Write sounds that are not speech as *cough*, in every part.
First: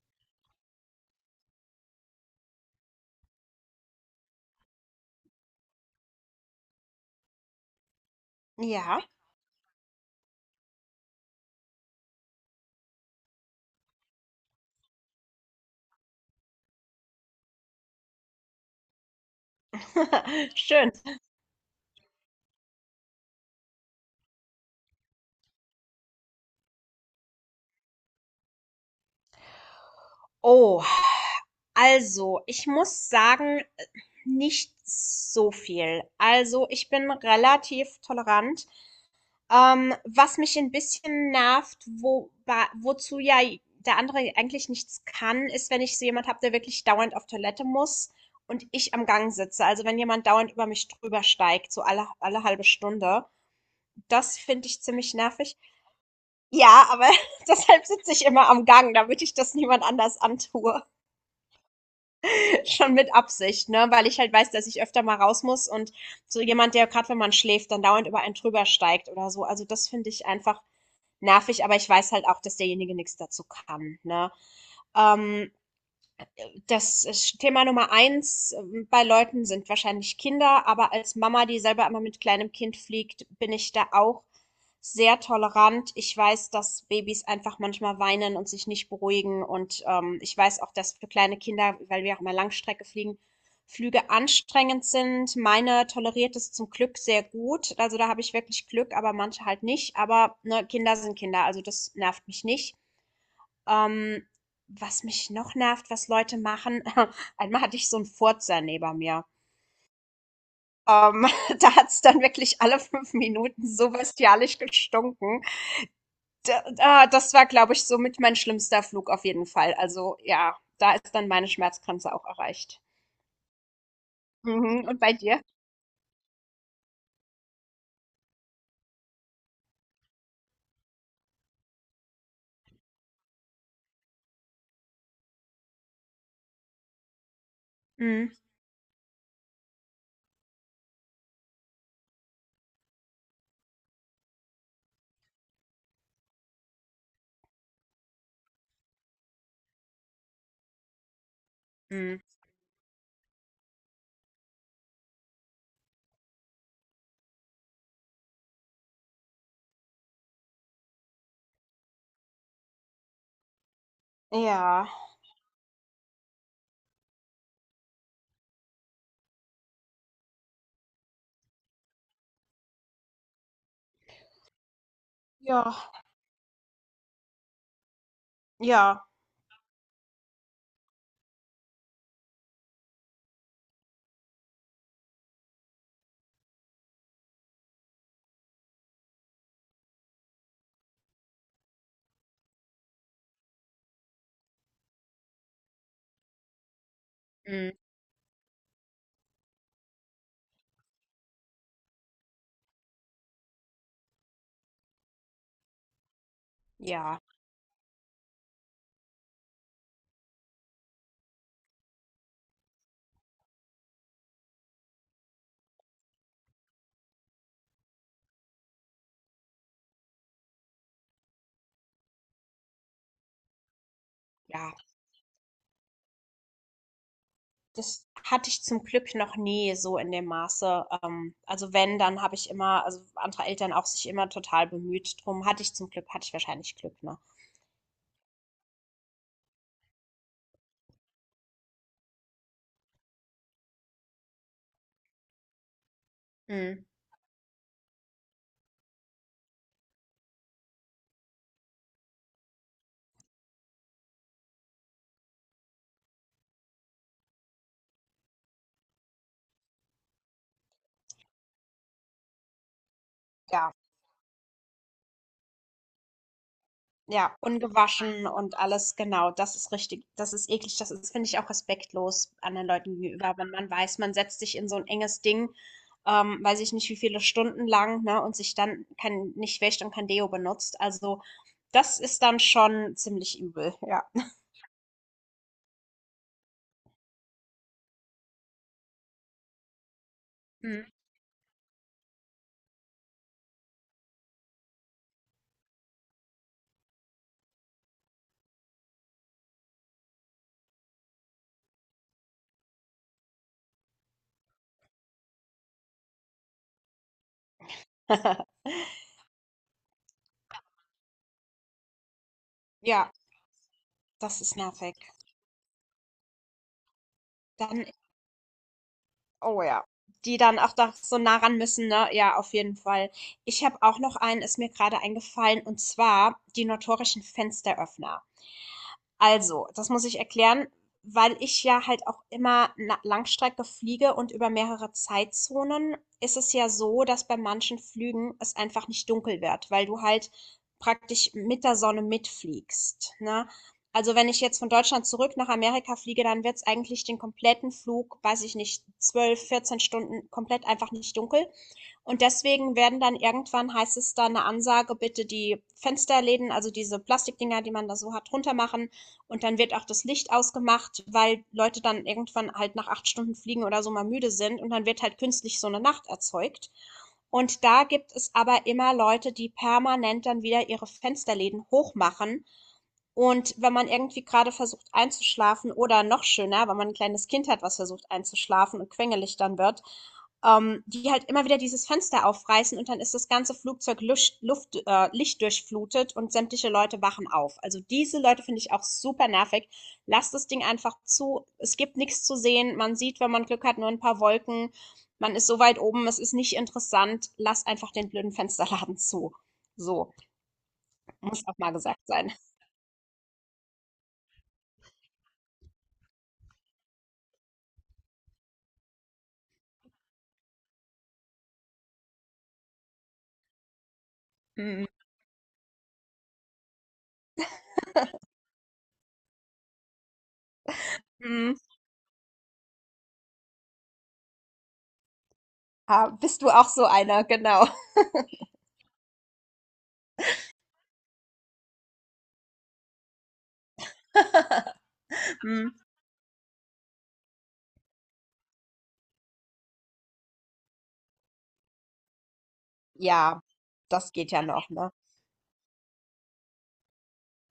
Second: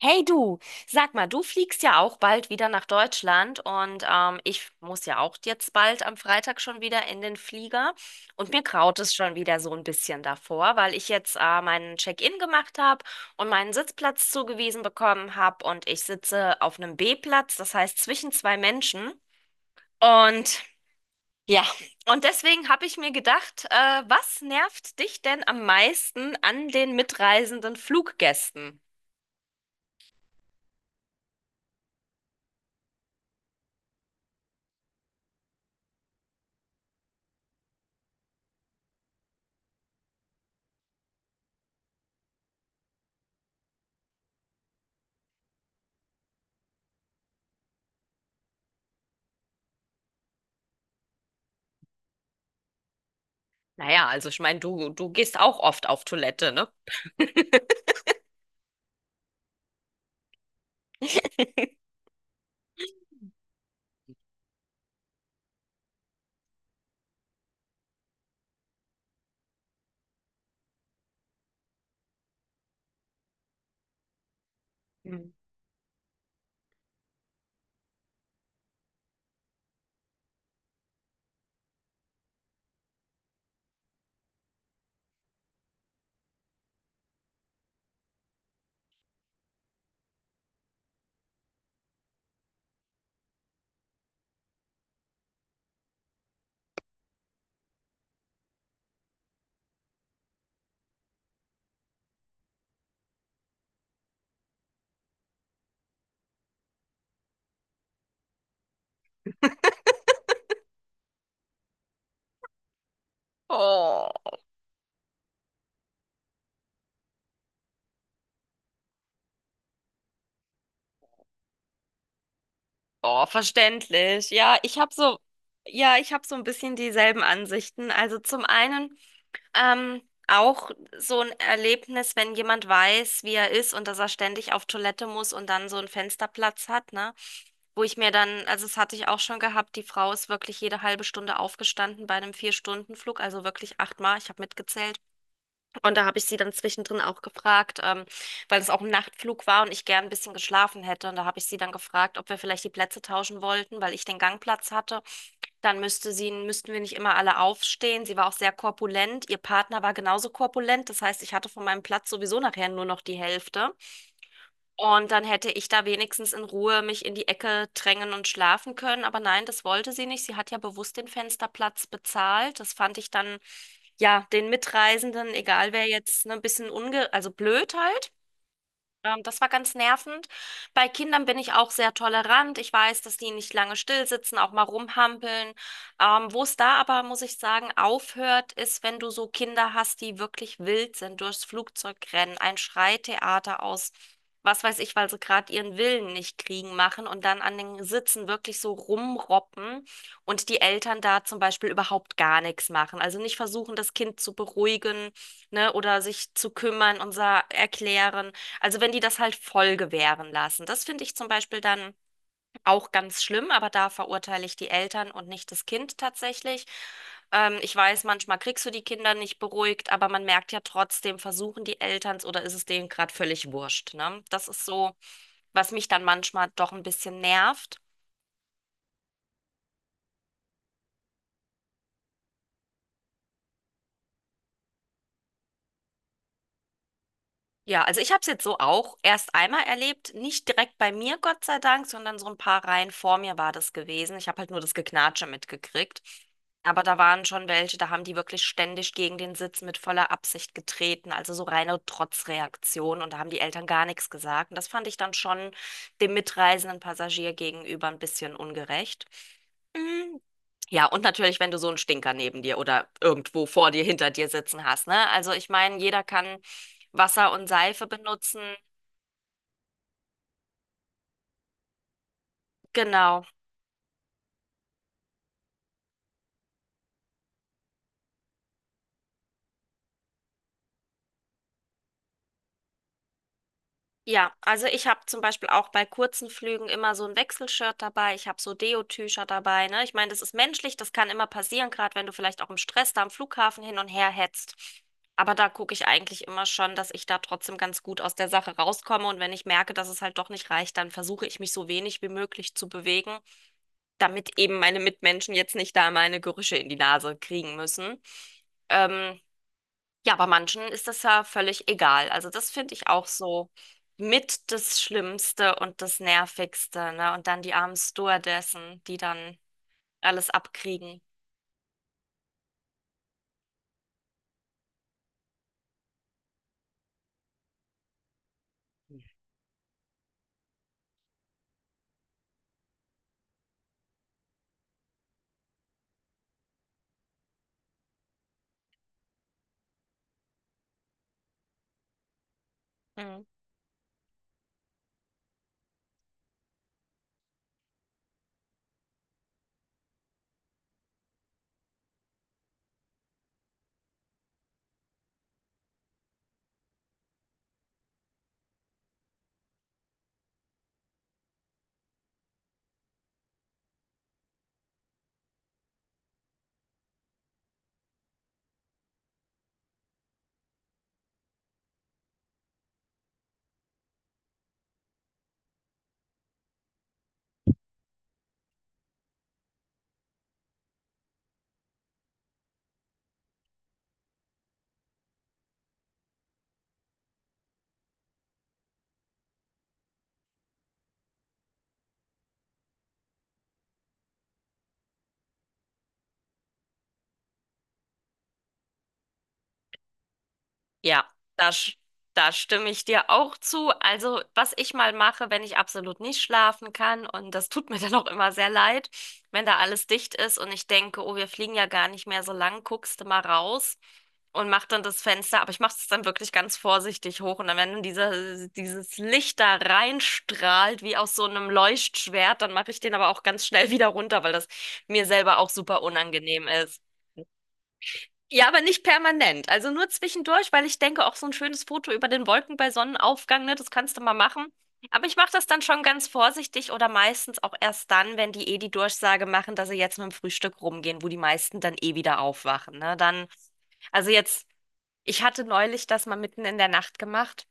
Hey du, sag mal, du fliegst ja auch bald wieder nach Deutschland und ich muss ja auch jetzt bald am Freitag schon wieder in den Flieger und mir graut Ja, es schon wieder so ein bisschen davor, weil ich jetzt meinen Check-in gemacht habe und meinen Sitzplatz zugewiesen bekommen habe und ich sitze auf einem B-Platz, das heißt zwischen zwei Menschen *laughs* und schön. ja, und deswegen habe ich mir gedacht, was nervt dich denn am meisten an den mitreisenden Fluggästen? Oh, also ich muss sagen, nicht so viel. Also ich bin relativ tolerant. Was mich ein bisschen nervt, wozu ja der andere eigentlich nichts kann, ist, wenn ich so jemand habe, der wirklich dauernd auf Toilette muss und ich am Gang sitze. Also wenn jemand dauernd über mich drüber steigt, so alle halbe Stunde. Naja, also Das ich meine, finde ich du ziemlich gehst nervig. auch oft auf Toilette, ne? Ja, aber *laughs* deshalb *laughs* sitze ich immer am Gang, damit ich das niemand anders antue. Schon mit Absicht, ne? Weil ich halt weiß, dass ich öfter mal raus muss, und so jemand, der gerade wenn man schläft, dann dauernd über einen drüber steigt oder so. Also das finde ich einfach nervig, aber ich weiß halt auch, dass derjenige nichts dazu kann, ne? Hm. Ähm, das Thema Nummer eins bei Leuten sind wahrscheinlich Kinder, aber als Mama, die selber immer mit kleinem Kind fliegt, bin ich da auch sehr tolerant. Ich weiß, dass Babys einfach manchmal weinen und sich nicht beruhigen. Und ich weiß auch, dass für kleine Kinder, weil wir auch mal Langstrecke fliegen, Flüge anstrengend sind. Meine toleriert es zum Glück sehr gut. Also da habe ich wirklich Glück, aber manche halt nicht. Aber ne, Kinder sind Kinder, also das nervt mich nicht. Ähm, was mich noch nervt, was Leute machen, *laughs* einmal hatte ich so 'n Furzer neben mir. Ähm, *laughs* da hat's dann wirklich alle 5 Minuten so Oh, bestialisch gestunken. D das war, glaube ich, somit mein schlimmster Flug auf jeden Fall. Also, ja, da ist dann meine Schmerzgrenze auch erreicht. oh, verständlich. Mhm, und bei dir? Ja, ich habe so ein bisschen dieselben Ansichten. Also zum einen Ähm, auch so ein Erlebnis, wenn jemand weiß, wie er ist und dass er ständig auf Toilette muss und dann so einen Fensterplatz hat, ne? Wo ich mir Mhm, dann, also das hatte ich auch schon gehabt, die Frau ist wirklich jede halbe Stunde aufgestanden bei einem Vier-Stunden-Flug, also wirklich achtmal, ich habe mitgezählt. Und da habe ich sie dann zwischendrin auch gefragt, weil es auch ein Nachtflug war und ich gern ein bisschen geschlafen hätte. Und da habe ich sie dann gefragt, mhm. ob wir vielleicht die Plätze tauschen wollten, weil ich den Gangplatz hatte. Dann müssten wir nicht immer alle aufstehen. Sie war auch sehr korpulent. Ihr Partner war genauso korpulent. Das heißt, ich hatte von meinem Platz sowieso nachher nur noch die Hälfte. Ja, Und dann hätte ich da wenigstens in Ruhe mich in die Ecke drängen und schlafen können. Aber nein, das wollte sie nicht. Sie hat ja bewusst den Fensterplatz bezahlt. Das fand ich dann, ja, den Mitreisenden, ja, egal wer jetzt, ne, ein bisschen also blöd halt. ja, Das war ganz nervend. Bei Kindern bin ich auch sehr tolerant. Ich weiß, dass die nicht lange still sitzen, auch mal rumhampeln. Wo es da aber, muss ich sagen, aufhört, ist, wenn du so Kinder hast, die wirklich wild sind, durchs Flugzeug rennen, ein Schreitheater aus, was weiß ich, weil sie gerade ihren Willen nicht kriegen machen und dann an mhm, den Sitzen wirklich so rumroppen und die Eltern da zum Beispiel überhaupt gar nichts machen. Also nicht versuchen, das Kind zu beruhigen, ne, oder sich zu kümmern und ja, erklären. Also wenn die das halt voll gewähren lassen. Das finde ich zum Beispiel dann auch ganz schlimm, aber da verurteile ich die Eltern und nicht das Kind tatsächlich. Ich weiß, manchmal kriegst du die Kinder nicht beruhigt, aber man merkt ja trotzdem, versuchen die Elterns oder ist es denen gerade völlig wurscht, ne? Das ist ja. so, was mich dann manchmal doch ein bisschen nervt. Das hatte ich zum Glück noch nie so in dem Maße. Also wenn, dann habe ich immer, also andere Eltern auch, sich immer total bemüht drum. Hatte ich zum Glück, hatte ich wahrscheinlich Glück, ne? Ja, also ich habe es jetzt so auch erst einmal erlebt, nicht direkt bei mir, Gott sei Dank, sondern so ein paar Reihen vor mir war das gewesen. Ich habe halt nur das Geknatsche mitgekriegt. Aber Mhm. da waren schon welche, da haben die wirklich ständig gegen den Sitz mit voller Absicht getreten, also so reine Trotzreaktion und da haben die Eltern gar nichts gesagt. Und das fand ich dann schon dem mitreisenden Passagier gegenüber ein bisschen ungerecht. Mm, ja, und natürlich, wenn du so einen Stinker neben dir oder irgendwo vor Ja, dir, hinter dir sitzen hast, ne? Also ich meine, jeder kann Wasser ja, und Seife ungewaschen benutzen. und alles, genau. Das ist richtig. Das ist eklig. Das ist, finde ich, auch respektlos anderen Leuten Genau. gegenüber, wenn man weiß, man setzt sich in so ein enges Ding, weiß ich nicht, wie viele Stunden lang, ne, und sich dann kein nicht wäscht und kein Deo benutzt. Also, das ist dann schon ziemlich übel, ja. Ja, also ich habe zum Beispiel auch bei kurzen Flügen immer so ein Wechselshirt dabei. Ich habe so Deo-Tücher dabei, ne? Ich meine, das ist menschlich, Mhm. das kann immer passieren, gerade wenn du vielleicht auch im Stress da am Flughafen hin und her hetzt. Aber da gucke ich eigentlich immer schon, dass ich da trotzdem ganz gut aus der Sache rauskomme. Und wenn ich merke, dass es halt doch nicht reicht, dann versuche ich mich so wenig wie möglich zu bewegen, damit eben meine Mitmenschen jetzt nicht da meine Gerüche in die Nase kriegen müssen. *laughs* Ähm, ja, bei manchen ist das ja völlig egal. Also das finde ich auch Ja. so Das mit ist das nervig. Schlimmste und das Nervigste, ne? Und dann die armen Dann, Stewardessen, die dann oh ja. alles Die dann auch da abkriegen. so nah ran müssen, ne? Ja, auf jeden Fall. Ich habe auch noch einen, ist mir gerade eingefallen, und zwar die notorischen Fensteröffner. Also, das muss ich erklären, weil ich ja halt auch immer na Langstrecke fliege, und über mehrere Zeitzonen ist es ja so, dass bei manchen Flügen es einfach nicht dunkel wird, weil du halt praktisch mit der Sonne mitfliegst, Mhm. ne? Also, wenn ich jetzt von Deutschland zurück nach Amerika fliege, dann wird es eigentlich den kompletten Flug, weiß ich nicht, 12, 14 Stunden komplett einfach nicht dunkel. Und deswegen werden dann irgendwann, heißt es dann eine Ansage, bitte die Fensterläden, also diese Plastikdinger, die man da so hat, runter machen. Und dann wird auch das Licht ausgemacht, weil Leute dann irgendwann halt nach 8 Stunden Fliegen oder so mal müde sind. Und dann wird halt künstlich so eine Nacht erzeugt. Und da gibt es aber immer Leute, die permanent dann wieder ihre Fensterläden hochmachen. Und wenn man irgendwie gerade versucht einzuschlafen, oder noch schöner, wenn man ein kleines Kind hat, was versucht einzuschlafen und quengelig dann wird, die halt immer wieder dieses Fenster aufreißen, und dann ist das ganze Flugzeug lichtdurchflutet und sämtliche Leute wachen auf. Also diese Leute finde ich auch super nervig. Lasst das Ding einfach zu. Es gibt nichts zu sehen. Man sieht, wenn man Glück hat, nur ein paar Wolken. Man ist so weit oben, es ist nicht interessant. Lass einfach den blöden Fensterladen *laughs* zu. So, Ja, muss da, auch mal sch- gesagt da sein. stimme ich dir auch zu. Also, was ich mal mache, wenn ich absolut nicht schlafen kann, und das tut mir *laughs* dann auch immer sehr leid, wenn da alles dicht ist und ich denke, oh, wir fliegen ja gar nicht mehr so lang, guckst du mal raus und mach dann Mm, das Fenster, aber ich mache es dann wirklich ganz vorsichtig hoch und dann, wenn dann dieses Licht da reinstrahlt, wie aus so einem mm. Leuchtschwert, dann mache ich den aber auch ganz schnell *laughs* wieder runter, weil das mir selber auch super Ah, bist unangenehm du auch ist. so einer, genau. Ja, aber nicht permanent. Also nur zwischendurch, weil ich denke, auch so ein schönes Foto über den Wolken bei Sonnenaufgang, ne, das kannst du mal machen. *laughs* Aber ich mache das dann Mm, schon ganz vorsichtig oder meistens auch erst dann, wenn die eh die Durchsage machen, dass sie jetzt mit dem Frühstück rumgehen, wo die meisten dann eh wieder aufwachen. Ne? Dann, ja, also das geht ja jetzt, noch, ne? ich hatte neulich das mal mitten in der Nacht gemacht.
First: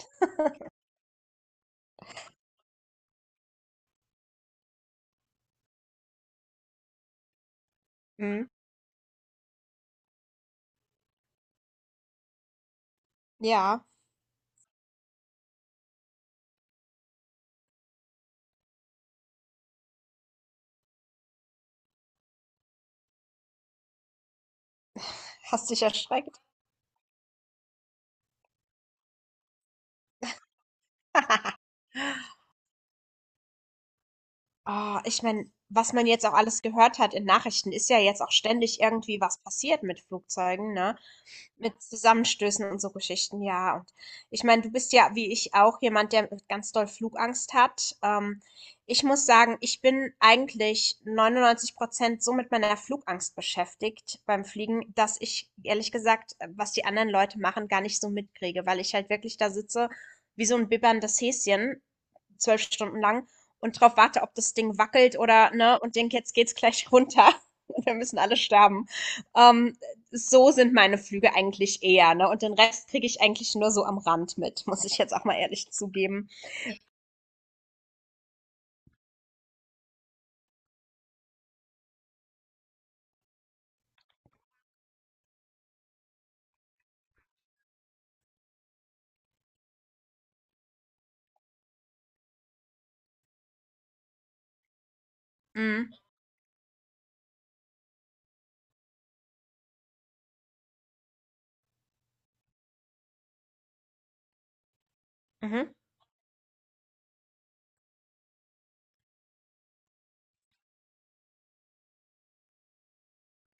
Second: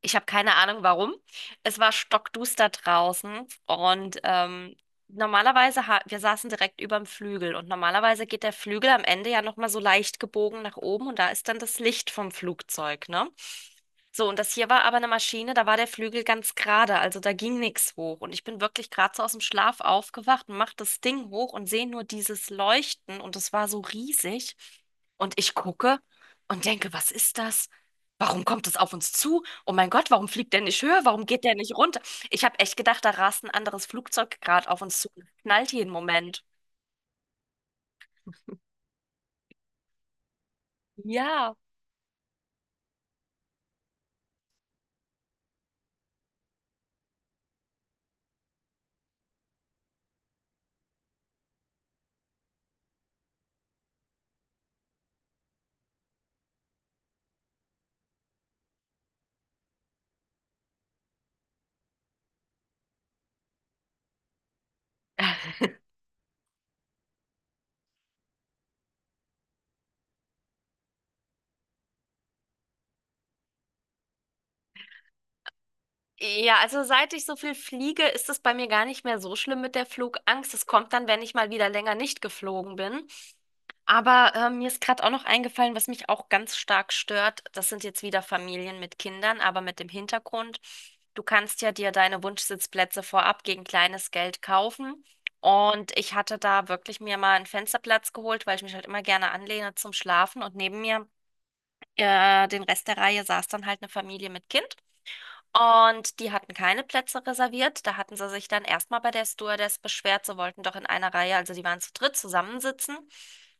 Ich habe keine Ahnung warum. Es war stockduster draußen und normalerweise, ha wir saßen direkt über dem Flügel und normalerweise geht Mm, der Flügel am Ende ja nochmal so leicht gebogen nach oben und da ist dann das Licht vom Flugzeug, ne? ja. So, und das hier war aber eine Maschine, da war der Flügel ganz gerade, also da ging nichts hoch. Und ich bin wirklich gerade so aus dem Schlaf aufgewacht und mach das Ding hoch und sehe nur dieses Leuchten und es war so riesig. Und ich Hast dich gucke erschreckt? und denke, was ist das? Warum kommt es auf uns zu? Oh mein Gott, warum fliegt der nicht höher? Warum geht der *laughs* nicht runter? Ich habe echt gedacht, da rast ein anderes Flugzeug gerade auf Oh, uns zu ich und meine, knallt jeden was man jetzt auch Moment. alles gehört hat in Nachrichten, ist ja jetzt auch *laughs* ständig irgendwie was passiert mit Flugzeugen, ne? Ja. Mit Zusammenstößen und so Geschichten, ja. Und ich meine, du bist ja, wie ich auch, jemand, der ganz doll Flugangst hat. Ich muss sagen, ich bin eigentlich 99% so mit meiner Flugangst beschäftigt beim Fliegen, dass ich, ehrlich gesagt, was die anderen Leute machen, gar nicht so mitkriege, weil ich halt wirklich da sitze wie so ein bibberndes Häschen, 12 Stunden lang, und drauf warte, ob das Ding wackelt oder, ne, und denke, jetzt geht's gleich runter. *laughs* Und wir müssen alle sterben. Ähm, so sind meine Flüge eigentlich eher, ne? Und den Rest kriege ich eigentlich nur so am Rand mit, *laughs* muss ich jetzt auch mal ehrlich zugeben. Ja, also seit ich so viel fliege, ist es bei mir gar nicht mehr so schlimm mit der Flugangst. Es kommt dann, wenn ich mal wieder länger nicht geflogen bin. Aber mir ist gerade auch noch eingefallen, was mich auch ganz stark stört. Das sind jetzt wieder Familien mit Kindern, aber mit dem Hintergrund, du kannst ja dir deine Wunschsitzplätze vorab gegen kleines Geld kaufen. Und Mhm. ich hatte da wirklich mir mal einen Fensterplatz geholt, weil ich mich halt immer gerne anlehne zum Schlafen. Und neben mir, den Rest der Reihe, saß dann halt eine Familie mit Kind. Mhm. Und die hatten keine Plätze reserviert. Da hatten sie sich dann erstmal bei der Stewardess beschwert. Sie wollten doch in einer Reihe, also die waren zu dritt zusammensitzen.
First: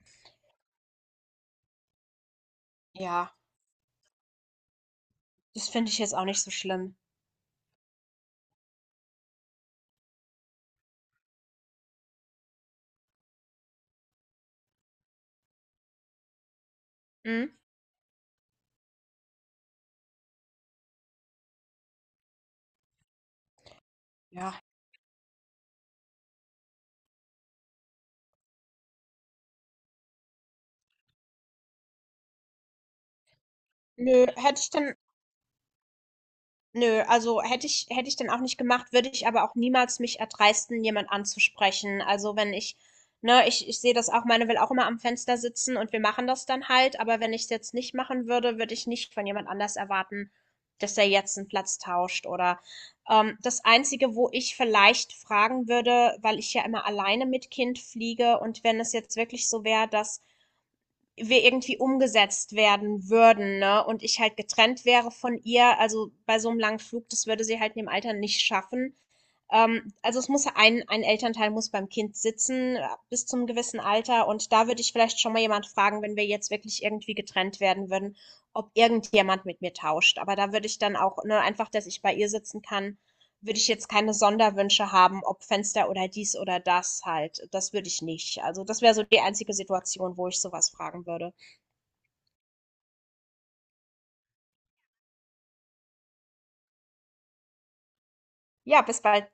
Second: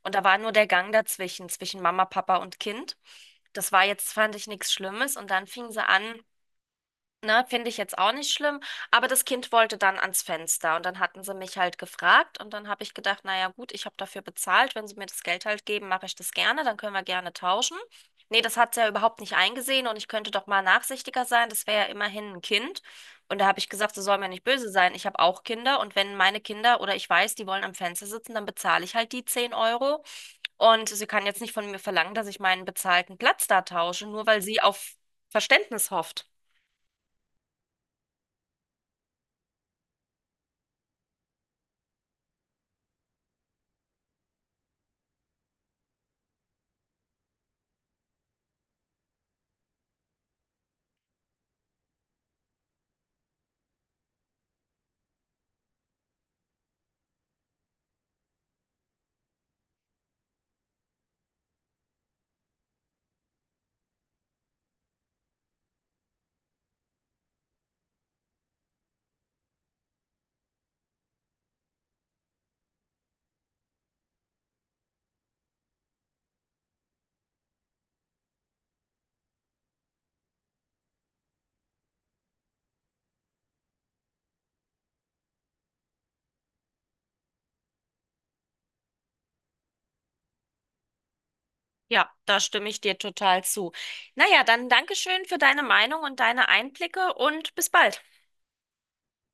Und da war nur der Gang dazwischen, zwischen Mama, Papa und Kind. Ja, Das war jetzt, fand ich, nichts Schlimmes. Und dann das fingen sie finde ich jetzt an, auch nicht so schlimm. ne, finde ich jetzt auch nicht schlimm, aber das Kind wollte dann ans Fenster und dann hatten sie mich halt gefragt und dann habe ich gedacht, naja gut, ich habe dafür bezahlt, wenn sie mir das Geld halt geben, mache ich das gerne, dann können wir gerne Mhm. tauschen. Nee, das hat sie ja überhaupt nicht eingesehen und ich könnte doch mal nachsichtiger sein, das wäre ja immerhin ein Kind. Und da habe ich gesagt, sie soll mir nicht Ja. böse sein, ich habe auch Kinder und wenn meine Kinder oder ich weiß, die wollen am Fenster sitzen, dann bezahle ich halt die 10 Euro. Und sie kann jetzt nicht von mir verlangen, dass ich meinen bezahlten Platz da tausche, nur Nö, weil sie hätte ich auf dann, Verständnis hofft. nö, also hätte ich dann auch nicht gemacht, würde ich aber auch niemals mich erdreisten, jemand anzusprechen. Also wenn ich, ne, ich sehe das auch, meine will auch immer am Fenster sitzen und wir machen das dann halt, aber wenn ich es jetzt nicht machen würde, würde ich nicht von jemand anders erwarten, dass der jetzt einen Platz tauscht oder das Einzige, wo ich vielleicht fragen würde, weil ich ja immer alleine mit Kind fliege, und wenn es jetzt wirklich so wäre, dass wir irgendwie umgesetzt werden würden, ne, und ich halt getrennt wäre von ihr, also, bei so einem langen Flug, das würde sie halt in dem Alter nicht schaffen. Also, es muss ein Elternteil muss beim Kind sitzen, bis zum gewissen Alter, und da würde ich vielleicht schon mal jemand fragen, wenn wir jetzt wirklich irgendwie getrennt werden würden, ob irgendjemand mit mir tauscht. Aber da würde ich dann auch, ne, einfach, dass ich bei ihr sitzen kann, würde ich jetzt keine Sonderwünsche haben, ob Fenster oder dies oder das halt. Das würde ich nicht. Also, das wäre so die einzige Situation, wo ich sowas fragen würde. Ja, da stimme ich dir total zu. Naja, dann Dankeschön für deine Meinung und deine Einblicke und bis bald. Ja, bis bald.